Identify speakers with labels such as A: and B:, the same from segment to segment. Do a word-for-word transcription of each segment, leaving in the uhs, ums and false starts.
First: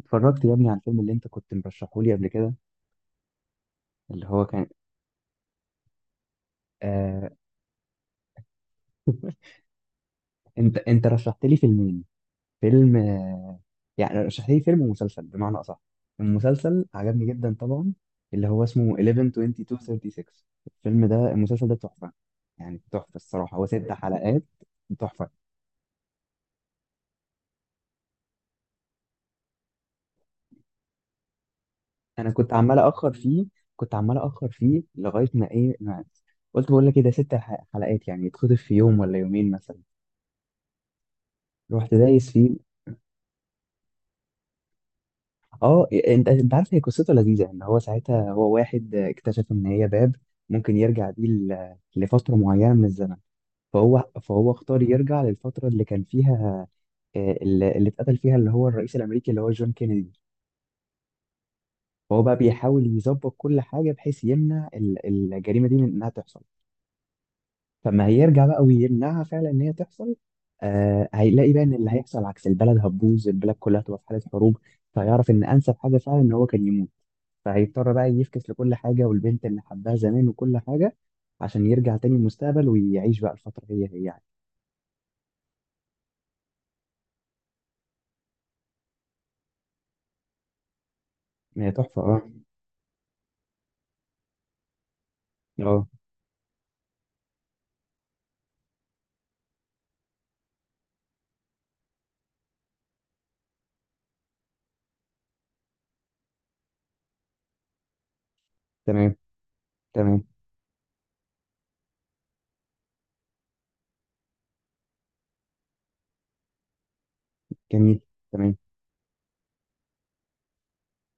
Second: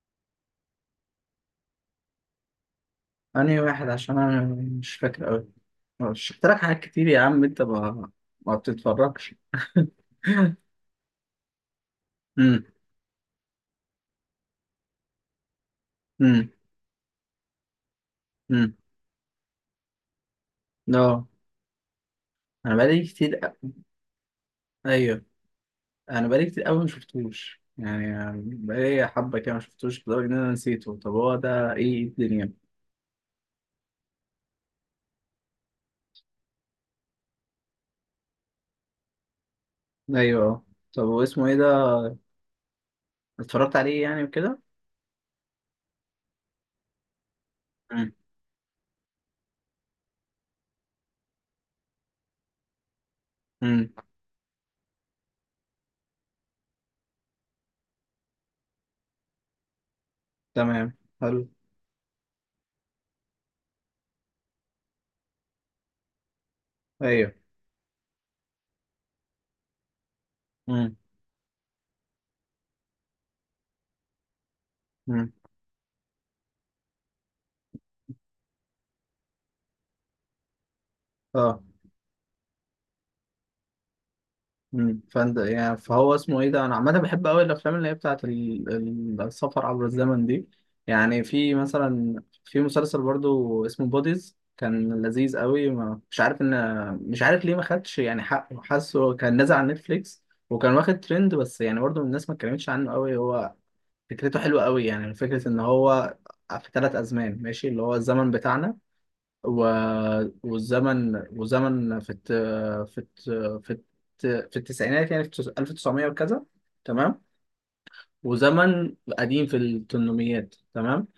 A: اتفرجت يا ابني على الفيلم اللي انت كنت مرشحه لي قبل كده.
B: أنهي واحد؟ عشان
A: اللي
B: أنا
A: هو كان
B: مش فاكر أوي. شفت لك حاجات كتير يا
A: آه
B: عم، أنت ما ما بتتفرجش.
A: انت انت رشحت لي فيلمين.
B: امم.
A: فيلم، آه يعني رشحت لي فيلم ومسلسل بمعنى اصح.
B: امم.
A: المسلسل عجبني جدا طبعا، اللي هو
B: امم.
A: اسمه احداشر، اتنين وعشرين، ستة وتلاتين. الفيلم ده
B: لا،
A: المسلسل ده تحفة،
B: أنا
A: يعني
B: بقالي
A: تحفة
B: كتير
A: الصراحة.
B: أ-
A: هو ست حلقات
B: أيوه،
A: تحفة.
B: أنا بقالي كتير أوي ما شفتوش يعني. بقالي حبة كده ما شفتوش لدرجة إن أنا نسيته. طب هو ده إيه
A: انا كنت
B: الدنيا؟
A: عمال اخر فيه، كنت عمال اخر فيه لغاية ما ايه ما قلت بقول لك ايه ده، ست ح- حلقات يعني يتخطف في يوم ولا يومين مثلا.
B: أيوه. طب هو اسمه إيه ده؟
A: رحت دايس فيه.
B: اتفرجت عليه يعني وكده.
A: اه، انت انت عارف، هي قصته لذيذه ان هو
B: امم.
A: ساعتها، هو واحد اكتشف ان هي باب ممكن يرجع بيه ل- لفتره معينه من الزمن.
B: امم.
A: فهو فهو اختار يرجع للفتره اللي كان فيها، آه، اللي اللي اتقتل فيها اللي هو الرئيس الامريكي اللي هو جون كينيدي.
B: تمام، حلو.
A: فهو بقى بيحاول يظبط كل حاجه بحيث يمنع ال- الجريمه دي من انها تحصل.
B: أيوه.
A: فما هيرجع بقى ويمنعها فعلا ان هي تحصل.
B: امم.
A: آه، هيلاقي بقى ان اللي هيحصل عكس، البلد هتبوظ، البلد كلها هتبقى في حاله حروب. فيعرف
B: امم.
A: ان انسب حاجه فعلا ان هو كان يموت. فهيضطر بقى يفكس لكل حاجة، والبنت اللي حبها زمان وكل حاجة،
B: اه.
A: عشان يرجع تاني المستقبل ويعيش بقى الفترة هي هي يعني.
B: مم. فانت يعني فهو اسمه ايه ده؟ انا عامه بحب قوي الافلام اللي هي بتاعت ال- ال- السفر عبر الزمن دي. يعني في
A: هي تحفة،
B: مثلا،
A: اه.
B: في مسلسل برضو اسمه بوديز، كان لذيذ قوي،
A: اه.
B: ما مش عارف ان، مش عارف ليه ما خدش يعني حقه. حاسه كان نازل على نتفليكس وكان واخد ترند، بس يعني برضو الناس ما اتكلمتش عنه قوي. هو فكرته حلوه قوي، يعني فكره ان هو في ثلاث ازمان ماشي، اللي هو الزمن بتاعنا
A: تمام.
B: و...
A: تمام.
B: والزمن والزمن في الت... في الت... في الت... في التسعينات، يعني في التس- ألف وتسعمية وكذا، تمام.
A: جميل. تمام.
B: وزمن قديم في الثمانينات، تمام.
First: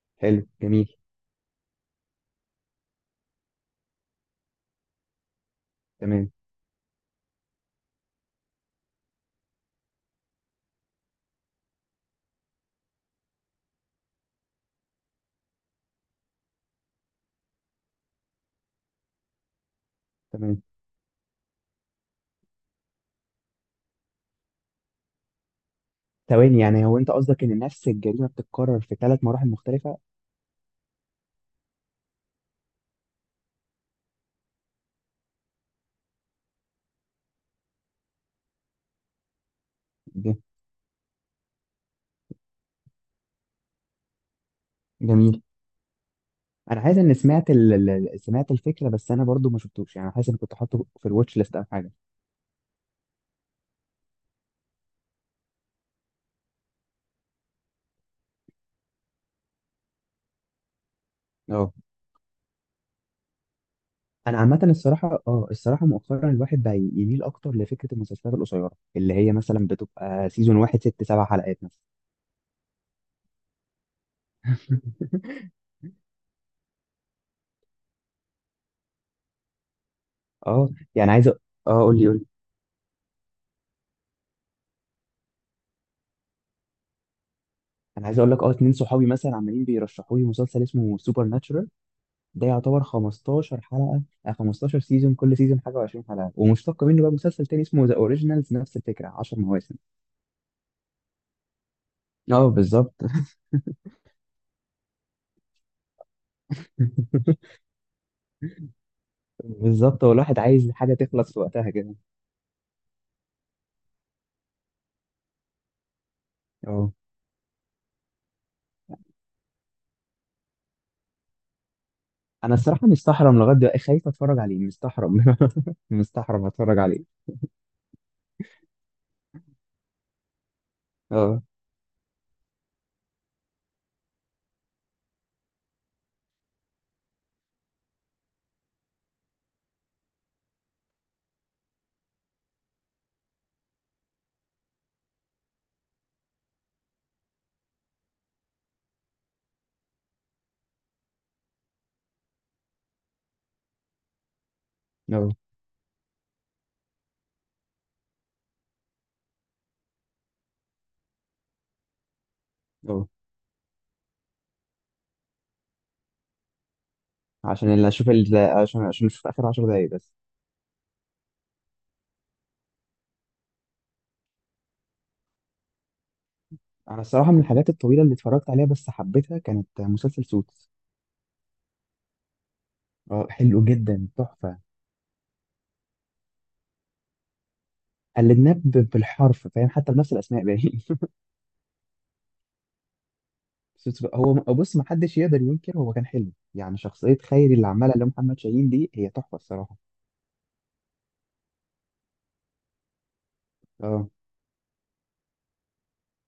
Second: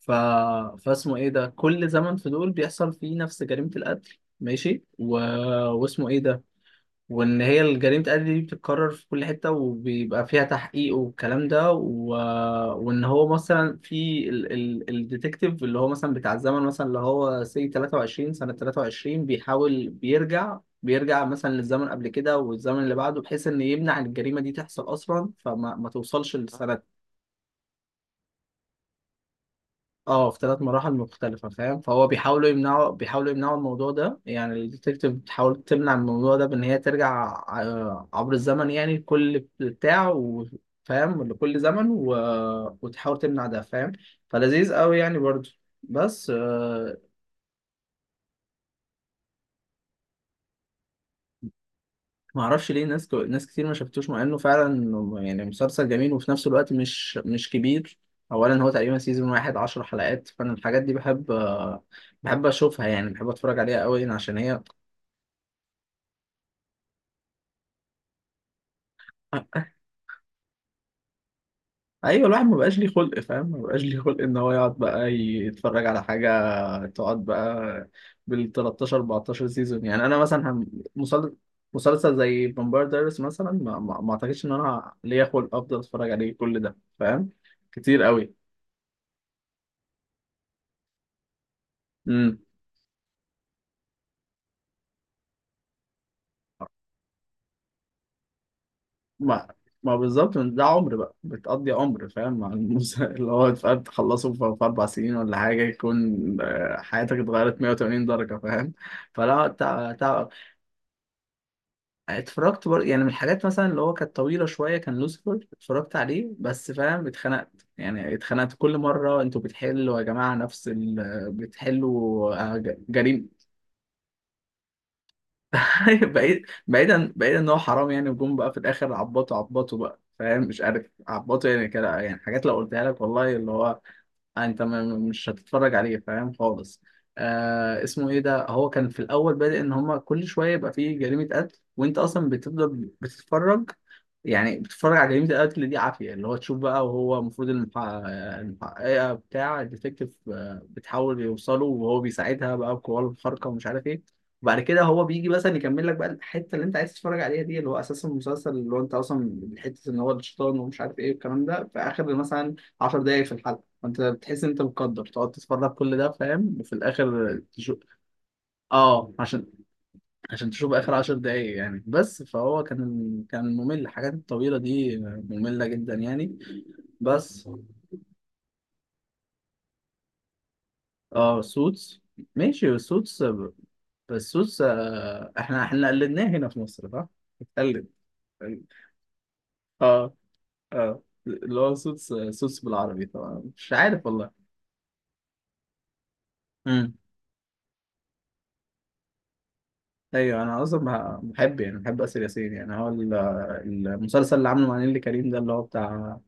B: ف...
A: حلو جميل.
B: فاسمه ايه ده؟ كل زمن في دول بيحصل فيه نفس جريمة القتل، ماشي، و... واسمه ايه
A: تمام.
B: ده. وان هي جريمة قتل دي بتتكرر في كل حتة، وبيبقى فيها تحقيق والكلام ده و... وان هو مثلا في ال... ال... الديتكتيف، اللي هو مثلا بتاع الزمن، مثلا اللي هو سي تلاتة وعشرين، سنة تلاتة وعشرين، بيحاول بيرجع
A: تمام.
B: بيرجع مثلا للزمن قبل كده والزمن اللي بعده، بحيث ان يمنع الجريمة دي تحصل اصلا فما ما توصلش
A: ثواني، يعني
B: للسنة.
A: هو انت قصدك ان نفس الجريمة بتتكرر في ثلاث مراحل مختلفة؟
B: اه، في ثلاث مراحل مختلفة فاهم. فهو بيحاولوا يمنعوا بيحاولوا يمنعوا الموضوع ده، يعني الديتكتيف بتحاول تمنع الموضوع ده بإن هي ترجع ع- آه، عبر الزمن يعني، كل بتاع
A: ج-
B: و- فاهم، لكل زمن و... وتحاول تمنع ده فاهم. فلذيذ قوي يعني
A: جميل.
B: برضه. بس
A: انا
B: آه،
A: حاسس ان سمعت ال... ال- ال- سمعت الفكرة، بس انا برضو ما شفتوش، يعني حاسس ان كنت حاطه في الواتش ليست او حاجة.
B: ما اعرفش ليه ناس ك... ناس كتير ما شافتوش، مع انه فعلا يعني مسلسل جميل، وفي نفس الوقت مش مش كبير. اولا هو تقريبا سيزون واحد عشر حلقات، فانا الحاجات دي بحب
A: اه.
B: آه، بحب اشوفها يعني، بحب اتفرج عليها قوي عشان
A: انا عامه
B: هي.
A: الصراحه، اه الصراحه مؤخرا الواحد بقى يميل اكتر لفكره المسلسلات القصيره، اللي هي مثلا بتبقى سيزون واحد ست سبع حلقات مثلا.
B: ايوه، الواحد ما بقاش ليه خلق فاهم، ما بقاش ليه خلق ان هو يقعد بقى يتفرج على حاجه، تقعد بقى بال تلتاشر أربعتاشر سيزون. يعني انا مثلا
A: اه،
B: هم-
A: يعني عايز أ-
B: مسل-
A: اه قول لي
B: مسلسل
A: قول لي.
B: زي فامباير دايرس مثلا ما, ما, ما اعتقدش ان انا ليا خلق افضل اتفرج عليه كل ده فاهم، كتير
A: انا عايز اقول
B: قوي.
A: لك، اه اتنين صحابي مثلا عمالين بيرشحوا لي مسلسل اسمه سوبر ناتشورال.
B: امم.
A: ده يعتبر خمستاشر حلقه، آه، خمستاشر سيزون، كل سيزون حاجه، وعشرين حلقة. ومشتق منه بقى مسلسل تاني اسمه ذا اوريجينالز، نفس الفكره، عشر
B: ما
A: مواسم.
B: ما بالظبط من ده عمر بقى، بتقضي عمر فاهم مع
A: اه، بالظبط.
B: المسلسل اللي هو فاهم، تخلصه في في اربع سنين ولا حاجه، يكون آه، حياتك اتغيرت مائة وثمانين درجه فاهم. فلا،
A: بالظبط، هو الواحد عايز حاجه تخلص في وقتها كده.
B: اتفرجت بر... يعني من الحاجات مثلا اللي هو كانت طويلة شوية كان لوسيفر، اتفرجت عليه بس
A: اه،
B: فاهم اتخنقت يعني، اتخنقت كل مرة. انتوا بتحلوا يا جماعة نفس ال... بتحلوا
A: انا
B: آه، ج-
A: الصراحه
B: جريمة.
A: مستحرم لغايه دلوقتي، خايف اتفرج عليه، مستحرم.
B: بعيد،
A: مستحرم اتفرج
B: بعيدا
A: عليه.
B: بعيدا ان هو حرام يعني، وجم بقى في الاخر عبطوا، عبطوا بقى فاهم، مش عارف.
A: اه.
B: عبطوا يعني كده يعني، حاجات لو قلتها لك والله اللي هو آه، انت م- مش هتتفرج عليه فاهم خالص. آه، اسمه ايه ده؟ هو كان في الاول بادئ ان هما كل شويه يبقى فيه جريمه قتل، وانت اصلا بتفضل بتتفرج يعني، بتتفرج على جريمه القتل دي عافيه، اللي هو تشوف بقى. وهو المفروض المحقق- المحققه بتاع الديتكتيف آه، بتحاول يوصله، وهو بيساعدها بقى بقواه الخارقه ومش عارف ايه. وبعد كده هو بيجي
A: اه.
B: مثلا يكمل لك بقى الحته اللي انت عايز تتفرج عليها دي، اللي هو اساس المسلسل، اللي هو انت اصلا حته ان هو الشيطان ومش عارف ايه والكلام ده، في اخر مثلا عشر
A: اه،
B: دقايق في الحلقه. انت بتحس ان انت مقدر تقعد تتفرج كل ده فاهم، وفي الاخر
A: عشان
B: تشوف.
A: اللي اشوف ال... عشان عشان
B: اه،
A: اشوف
B: عشان
A: اخر عشر دقايق بس.
B: عشان تشوف اخر عشر دقايق يعني بس. فهو كان كان ممل، الحاجات الطويله دي ممله جدا يعني.
A: انا الصراحه من
B: بس.
A: الحاجات الطويله اللي اتفرجت عليها بس حبيتها كانت مسلسل سوتس.
B: اه سوتس، ماشي سوتس.
A: اه، حلو جدا
B: بس
A: تحفه.
B: سوتس آه، احنا احنا قلدناه هنا في مصر صح؟ اتقلد.
A: قلدناه ب- بالحرف فاهم، حتى بنفس
B: اه.
A: الاسماء باين.
B: اه، اللي هو سوتس، سوتس بالعربي طبعا مش
A: سوتس
B: عارف.
A: بقى- هو بص، ما حدش يقدر ينكر هو كان حلو، يعني
B: والله.
A: شخصيه خيري اللي عملها اللي هو محمد شاهين دي هي تحفه الصراحه.
B: ايوه، انا اصلا بح- بحب يعني، بحب اسر ياسين يعني. هو ال-
A: اه،
B: المسلسل اللي عامله مع نيللي كريم ده اللي هو بتاع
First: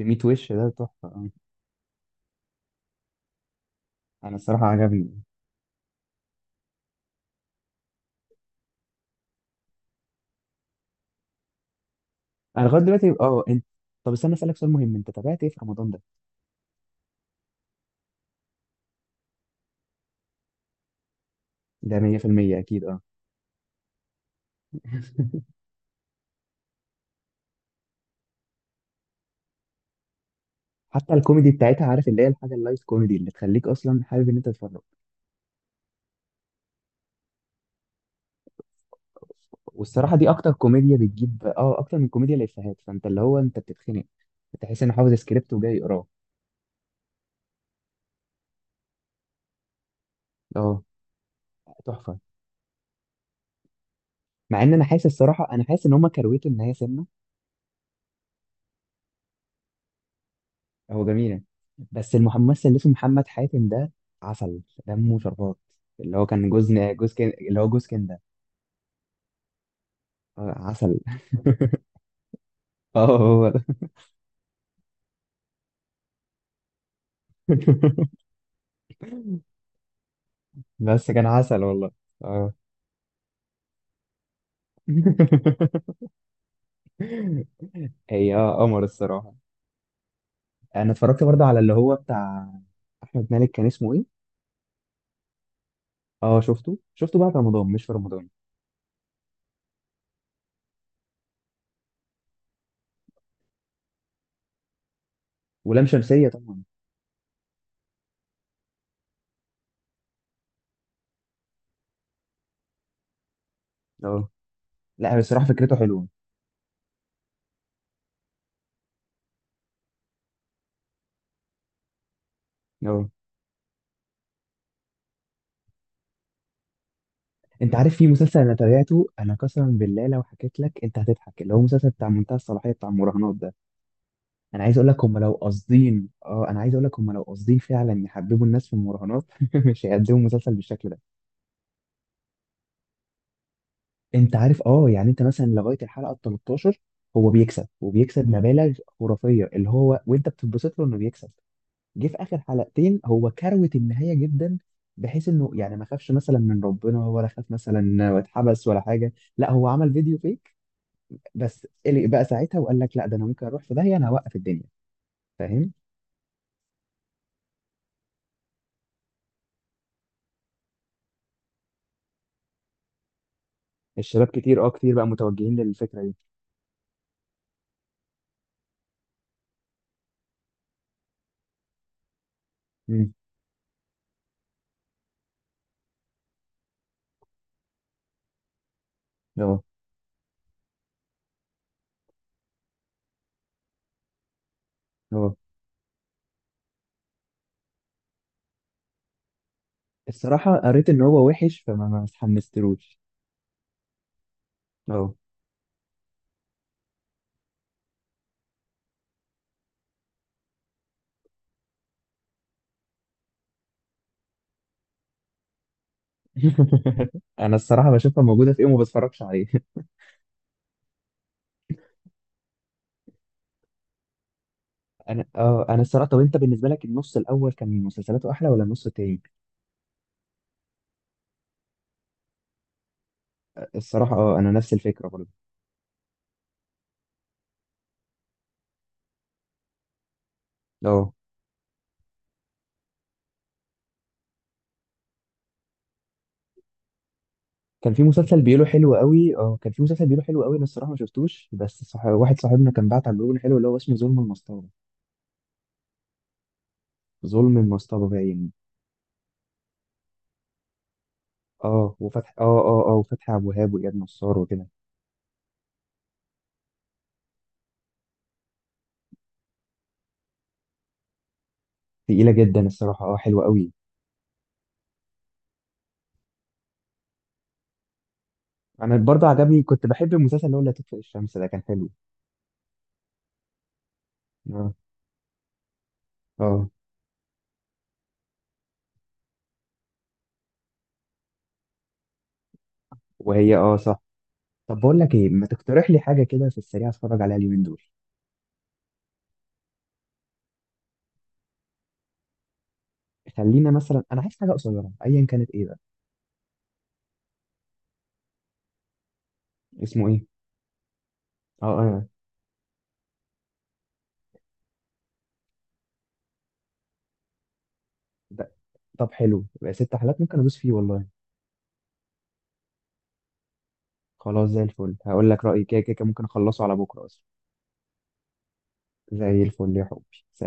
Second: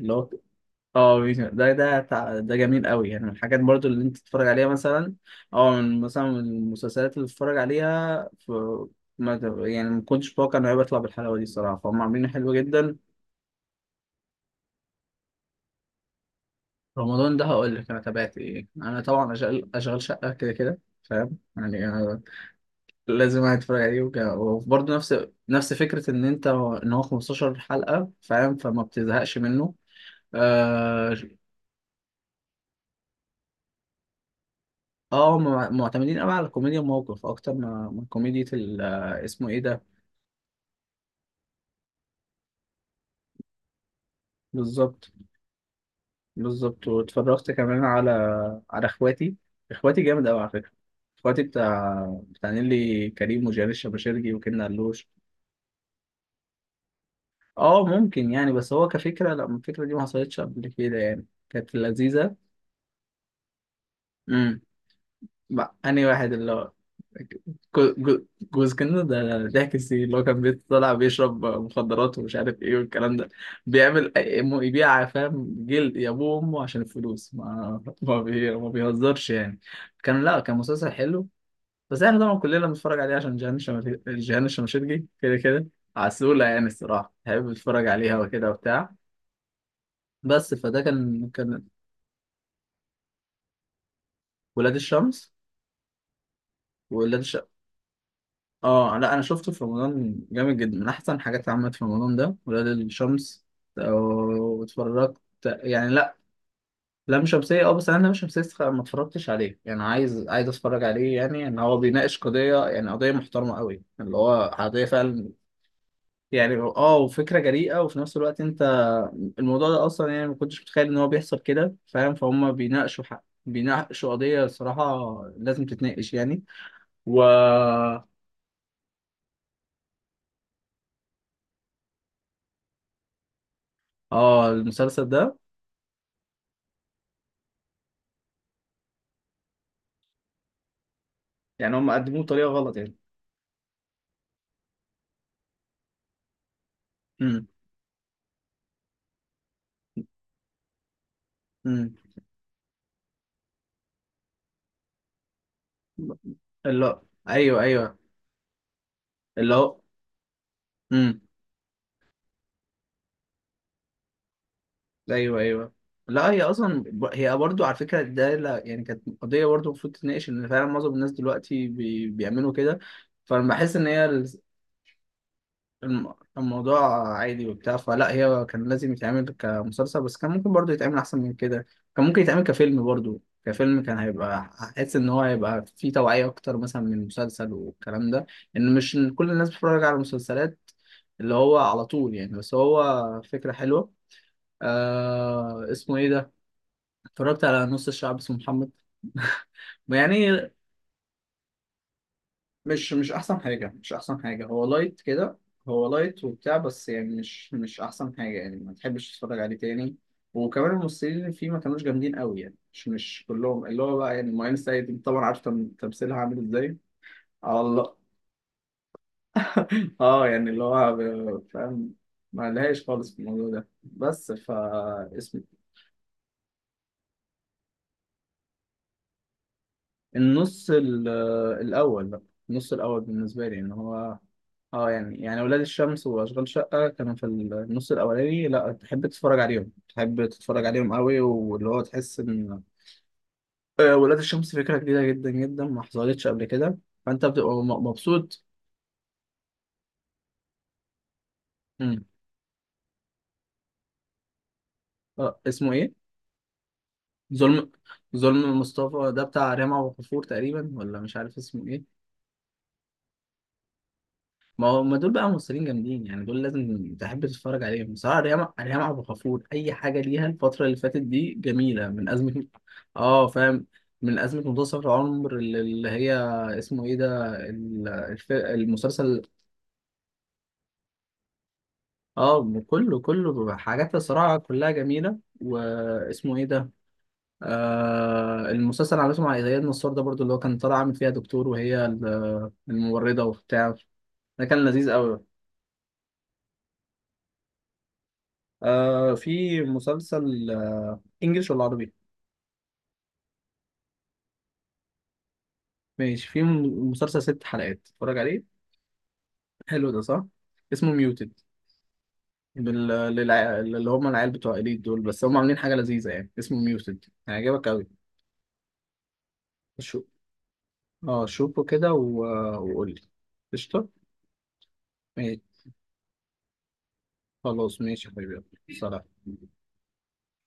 B: اللي هو
A: وش ده تحفه،
B: اه،
A: اه.
B: مين- ده ده بتاع- ده جميل قوي يعني، من الحاجات برضو اللي انت
A: انا
B: تتفرج عليها
A: الصراحه
B: مثلا،
A: عجبني.
B: او من مثلا من المسلسلات اللي تتفرج عليها في ما ت- يعني ما كنتش متوقع انه هيطلع بالحلاوه دي الصراحه، فهم عاملينه حلو
A: انا لغايه
B: جدا.
A: دلوقتي، اه، انت، طب استنى اسالك سؤال مهم، انت تابعت ايه في رمضان ده؟
B: رمضان ده هقول لك انا تابعت ايه. انا طبعا اشغال، اشغال شقه كده كده فاهم
A: ده
B: يعني،
A: ميه في الميه اكيد، اه.
B: لازم واحد يتفرج عليه وكده. وبرضه نفس نفس فكرة إن أنت إن هو خمستاشر حلقة فاهم فما بتزهقش منه.
A: حتى
B: آه.
A: الكوميدي بتاعتها، عارف، اللي هي الحاجه اللايت كوميدي اللي تخليك اصلا حابب ان انت تتفرج.
B: آه، هم معتمدين أوي على كوميديا الموقف أكتر ما ما كوميديا ال- آه، اسمه إيه ده.
A: والصراحه دي اكتر كوميديا بتجيب، اه اكتر من كوميديا الافيهات، فانت اللي هو انت بتتخنق، تحس ان
B: بالظبط.
A: حافظ سكريبت وجاي يقراه.
B: بالظبط، واتفرجت كمان على، على إخواتي. إخواتي جامد أوي على فكرة.
A: اه،
B: إخواتي بتاع،
A: تحفه.
B: بتاع نيلي كريم وجيال الشباشرجي
A: مع
B: وكنا
A: ان انا حاسس
B: علوش.
A: الصراحه، انا حاسس ان هم كرويته ان هي سنه.
B: آه ممكن يعني، بس هو كفكرة لا، الفكرة دي ما حصلتش قبل كده
A: هو
B: يعني،
A: جميله.
B: كانت
A: بس
B: لذيذة.
A: الممثل اللي اسمه محمد حاتم ده عسل، دمه شربات.
B: مع أنهي
A: اللي هو
B: واحد
A: كان
B: اللي هو
A: جوز جوز كن... اللي هو جوز
B: جو-
A: كندا.
B: جو- جوز كده ده، ضحك السي اللي هو كان
A: آه،
B: بيطلع
A: عسل.
B: بيشرب مخدرات ومش عارف ايه
A: اه،
B: والكلام ده.
A: هو ده.
B: بيعمل أي- يبيع فاهم جلد يا ابوه وامه عشان الفلوس، ما ما, بي... ما بيهزرش يعني. كان، لا كان مسلسل
A: بس كان
B: حلو.
A: عسل والله.
B: بس احنا طبعا
A: اه.
B: كلنا بنتفرج عليه عشان جيهان الشمال- جيهان الشماشرجي كده كده. عسولة يعني الصراحة، بحب اتفرج عليها
A: هي،
B: وكده
A: اه، قمر
B: وبتاع.
A: الصراحة.
B: بس فده
A: انا اتفرجت
B: كان
A: برضه على
B: كان
A: اللي هو بتاع احمد مالك، كان اسمه ايه؟
B: ولاد الشمس.
A: اه، شفته شفته
B: ولاد.
A: بعد رمضان مش في رمضان.
B: اه لا، انا شفته في رمضان، جامد جدا، من احسن حاجات اللي عملت في رمضان ده، ولاد الشمس. آه، واتفرجت
A: ولام
B: يعني لا.
A: شمسية طبعا.
B: لام شمسية اه، بس انا لام شمسية استخ- ما اتفرجتش عليه يعني. عايز، عايز اتفرج عليه يعني، ان هو بيناقش قضية يعني، قضية محترمة قوي اللي
A: اه،
B: هو قضية
A: لا
B: فعلا.
A: الصراحة فكرته حلوة.
B: يعني اه، وفكرة جريئة وفي نفس الوقت انت، الموضوع ده اصلا يعني ما كنتش متخيل ان هو بيحصل كده فاهم، فهم بيناقشوا
A: اه،
B: حق، بيناقشوا قضية صراحة لازم تتناقش يعني. و
A: انت عارف في مسلسل انا تابعته، انا قسما بالله لو حكيت لك انت هتضحك، اللي هو مسلسل بتاع منتهى الصلاحية بتاع المراهنات ده.
B: اه
A: انا عايز اقول
B: المسلسل
A: لك هم لو
B: ده
A: قاصدين اه انا عايز اقول لك، هم لو قاصدين فعلا يحببوا الناس في المراهنات، مش هيقدموا مسلسل بالشكل ده.
B: يعني، هم قدموه بطريقه غلط يعني.
A: انت عارف، اه، يعني انت مثلا لغايه الحلقه ال التلتاشر هو
B: امم.
A: بيكسب، وبيكسب مبالغ خرافيه اللي هو، وانت بتتبسط له انه بيكسب.
B: امم.
A: جه في اخر حلقتين، هو كروت النهايه جدا، بحيث انه يعني ما خافش مثلا من
B: اللي،
A: ربنا، ولا خاف
B: ايوه ايوه،
A: مثلا واتحبس ولا حاجه. لا،
B: اللي
A: هو
B: هو.
A: عمل فيديو فيك،
B: امم.
A: بس قلق بقى ساعتها وقال لك لا ده انا ممكن اروح في داهيه، انا هوقف الدنيا،
B: ايوه
A: فاهم.
B: ايوه. لا هي اصلا ب- هي برضو على فكره ده لا يعني، كانت قضيه برضو المفروض تتناقش، ان فعلا معظم الناس دلوقتي بي... بيعملوا كده. فانا بحس ان هي
A: الشباب كتير، اه كتير بقى متوجهين للفكره
B: الم-
A: دي.
B: الموضوع عادي وبتاع. فلا هي كان لازم يتعمل كمسلسل، بس كان ممكن برضه يتعمل أحسن من كده. كان ممكن يتعمل كفيلم
A: امم.
B: برضه. كفيلم كان هيبقى، حاسس إن هو هيبقى فيه توعية أكتر مثلا من المسلسل والكلام ده، إن مش كل الناس
A: اه.
B: بتتفرج على المسلسلات اللي هو على طول يعني. بس هو فكرة حلوة.
A: اه،
B: آه، اسمه إيه ده؟ اتفرجت على نص الشعب اسمه محمد. يعني
A: الصراحه قريت ان هو وحش، فما ما
B: مش
A: اتحمستلوش.
B: مش احسن حاجه، مش احسن حاجه، هو لايت كده. هو لايت وبتاع بس يعني مش مش احسن حاجه يعني، ما تحبش تتفرج عليه تاني. وكمان الممثلين اللي فيه ما كانوش جامدين قوي يعني، مش مش كلهم. اللي هو بقى يعني مؤمن سيد طبعا عارف تم- تمثيلها عامل ازاي.
A: انا
B: على
A: الصراحه
B: الله.
A: بشوفها موجوده في ايه وما بتفرجش عليه.
B: اه يعني اللي هو ب- فاهم، ما لهاش خالص في الموضوع ده بس. فا
A: انا
B: اسم
A: اه انا الصراحه، طب انت بالنسبه لك النص الاول كان مسلسلاته احلى ولا النص التاني؟
B: النص ال- الأول بقى. النص الأول بالنسبة لي إن
A: الصراحه،
B: هو،
A: اه، انا نفس
B: اه
A: الفكره
B: يعني
A: برضه.
B: يعني ولاد الشمس وأشغال شقة كانوا في النص الأولاني، لا تحب تتفرج عليهم، تحب تتفرج عليهم
A: اه
B: قوي، واللي هو تحس إن آه، ولاد الشمس فكرة جديدة جدا جدا ما حصلتش قبل كده، فأنت بتبقى م-
A: كان في مسلسل
B: مبسوط.
A: بيقوله حلو قوي اه، كان في مسلسل بيقوله حلو قوي، انا الصراحه ما شفتوش، بس
B: مم.
A: صح... واحد صاحبنا كان بعت على بيقول حلو، اللي هو اسمه ظلم المصطبه.
B: اه، اسمه إيه؟
A: ظلم
B: ظلم.
A: المصطبه باين.
B: ظلم مصطفى ده بتاع ريهام عبد الغفور تقريبا ولا مش عارف اسمه إيه؟
A: اه وفتح اه اه اه وفتحي عبد الوهاب، واياد نصار،
B: ما
A: وكده.
B: هو ما دول بقى ممثلين جامدين يعني، دول لازم تحب تتفرج عليهم بصراحة. ريما ريما عبد الغفور أي حاجة ليها الفترة اللي فاتت دي جميلة من
A: تقيله
B: أزمة.
A: جدا الصراحه، اه،
B: اه
A: حلوه
B: فاهم.
A: قوي.
B: من أزمة منتصف العمر اللي اللي هي، اسمه إيه ده ال- الف-
A: انا
B: المسلسل.
A: برضه عجبني، كنت بحب المسلسل اللي هو لا تطفئ الشمس ده كان حلو.
B: اه، كله كله حاجات الصراحة كلها
A: اه.
B: جميلة، واسمه إيه ده.
A: اه.
B: آه، المسلسل اللي عملته مع إياد نصار ده برضو اللي هو كان طالع عامل فيها دكتور وهي ال- الممرضة
A: وهي،
B: وبتاع.
A: اه، صح.
B: ده كان
A: طب
B: لذيذ
A: بقول لك
B: أوي.
A: ايه، ما تقترح لي حاجه كده في السريع اتفرج عليها اليومين دول.
B: آه، في مسلسل آه انجلش ولا عربي.
A: خلينا مثلا، انا عايز حاجه قصيره ايا كانت، ايه بقى؟
B: ماشي، في م- مسلسل ست حلقات اتفرج عليه حلو ده
A: اسمه
B: صح.
A: ايه؟
B: اسمه ميوتد.
A: اه. اه.
B: بال... للع... اللي هم العيال بتوع إليت دول، بس هم عاملين حاجة لذيذة يعني، اسمه ميوتد هيعجبك قوي.
A: ده- طب حلو بقى، ست
B: شو،
A: حلقات ممكن ادوس فيه والله.
B: اه شوفه كده و... وقول لي. قشطة.
A: خلاص زي الفل، هقول
B: ماشي.
A: لك رايي كده كده كده، ممكن اخلصه على بكره اصلا.
B: خلاص ماشي يا حبيبي، يلا. سلام.
A: زي الفل يا حبي.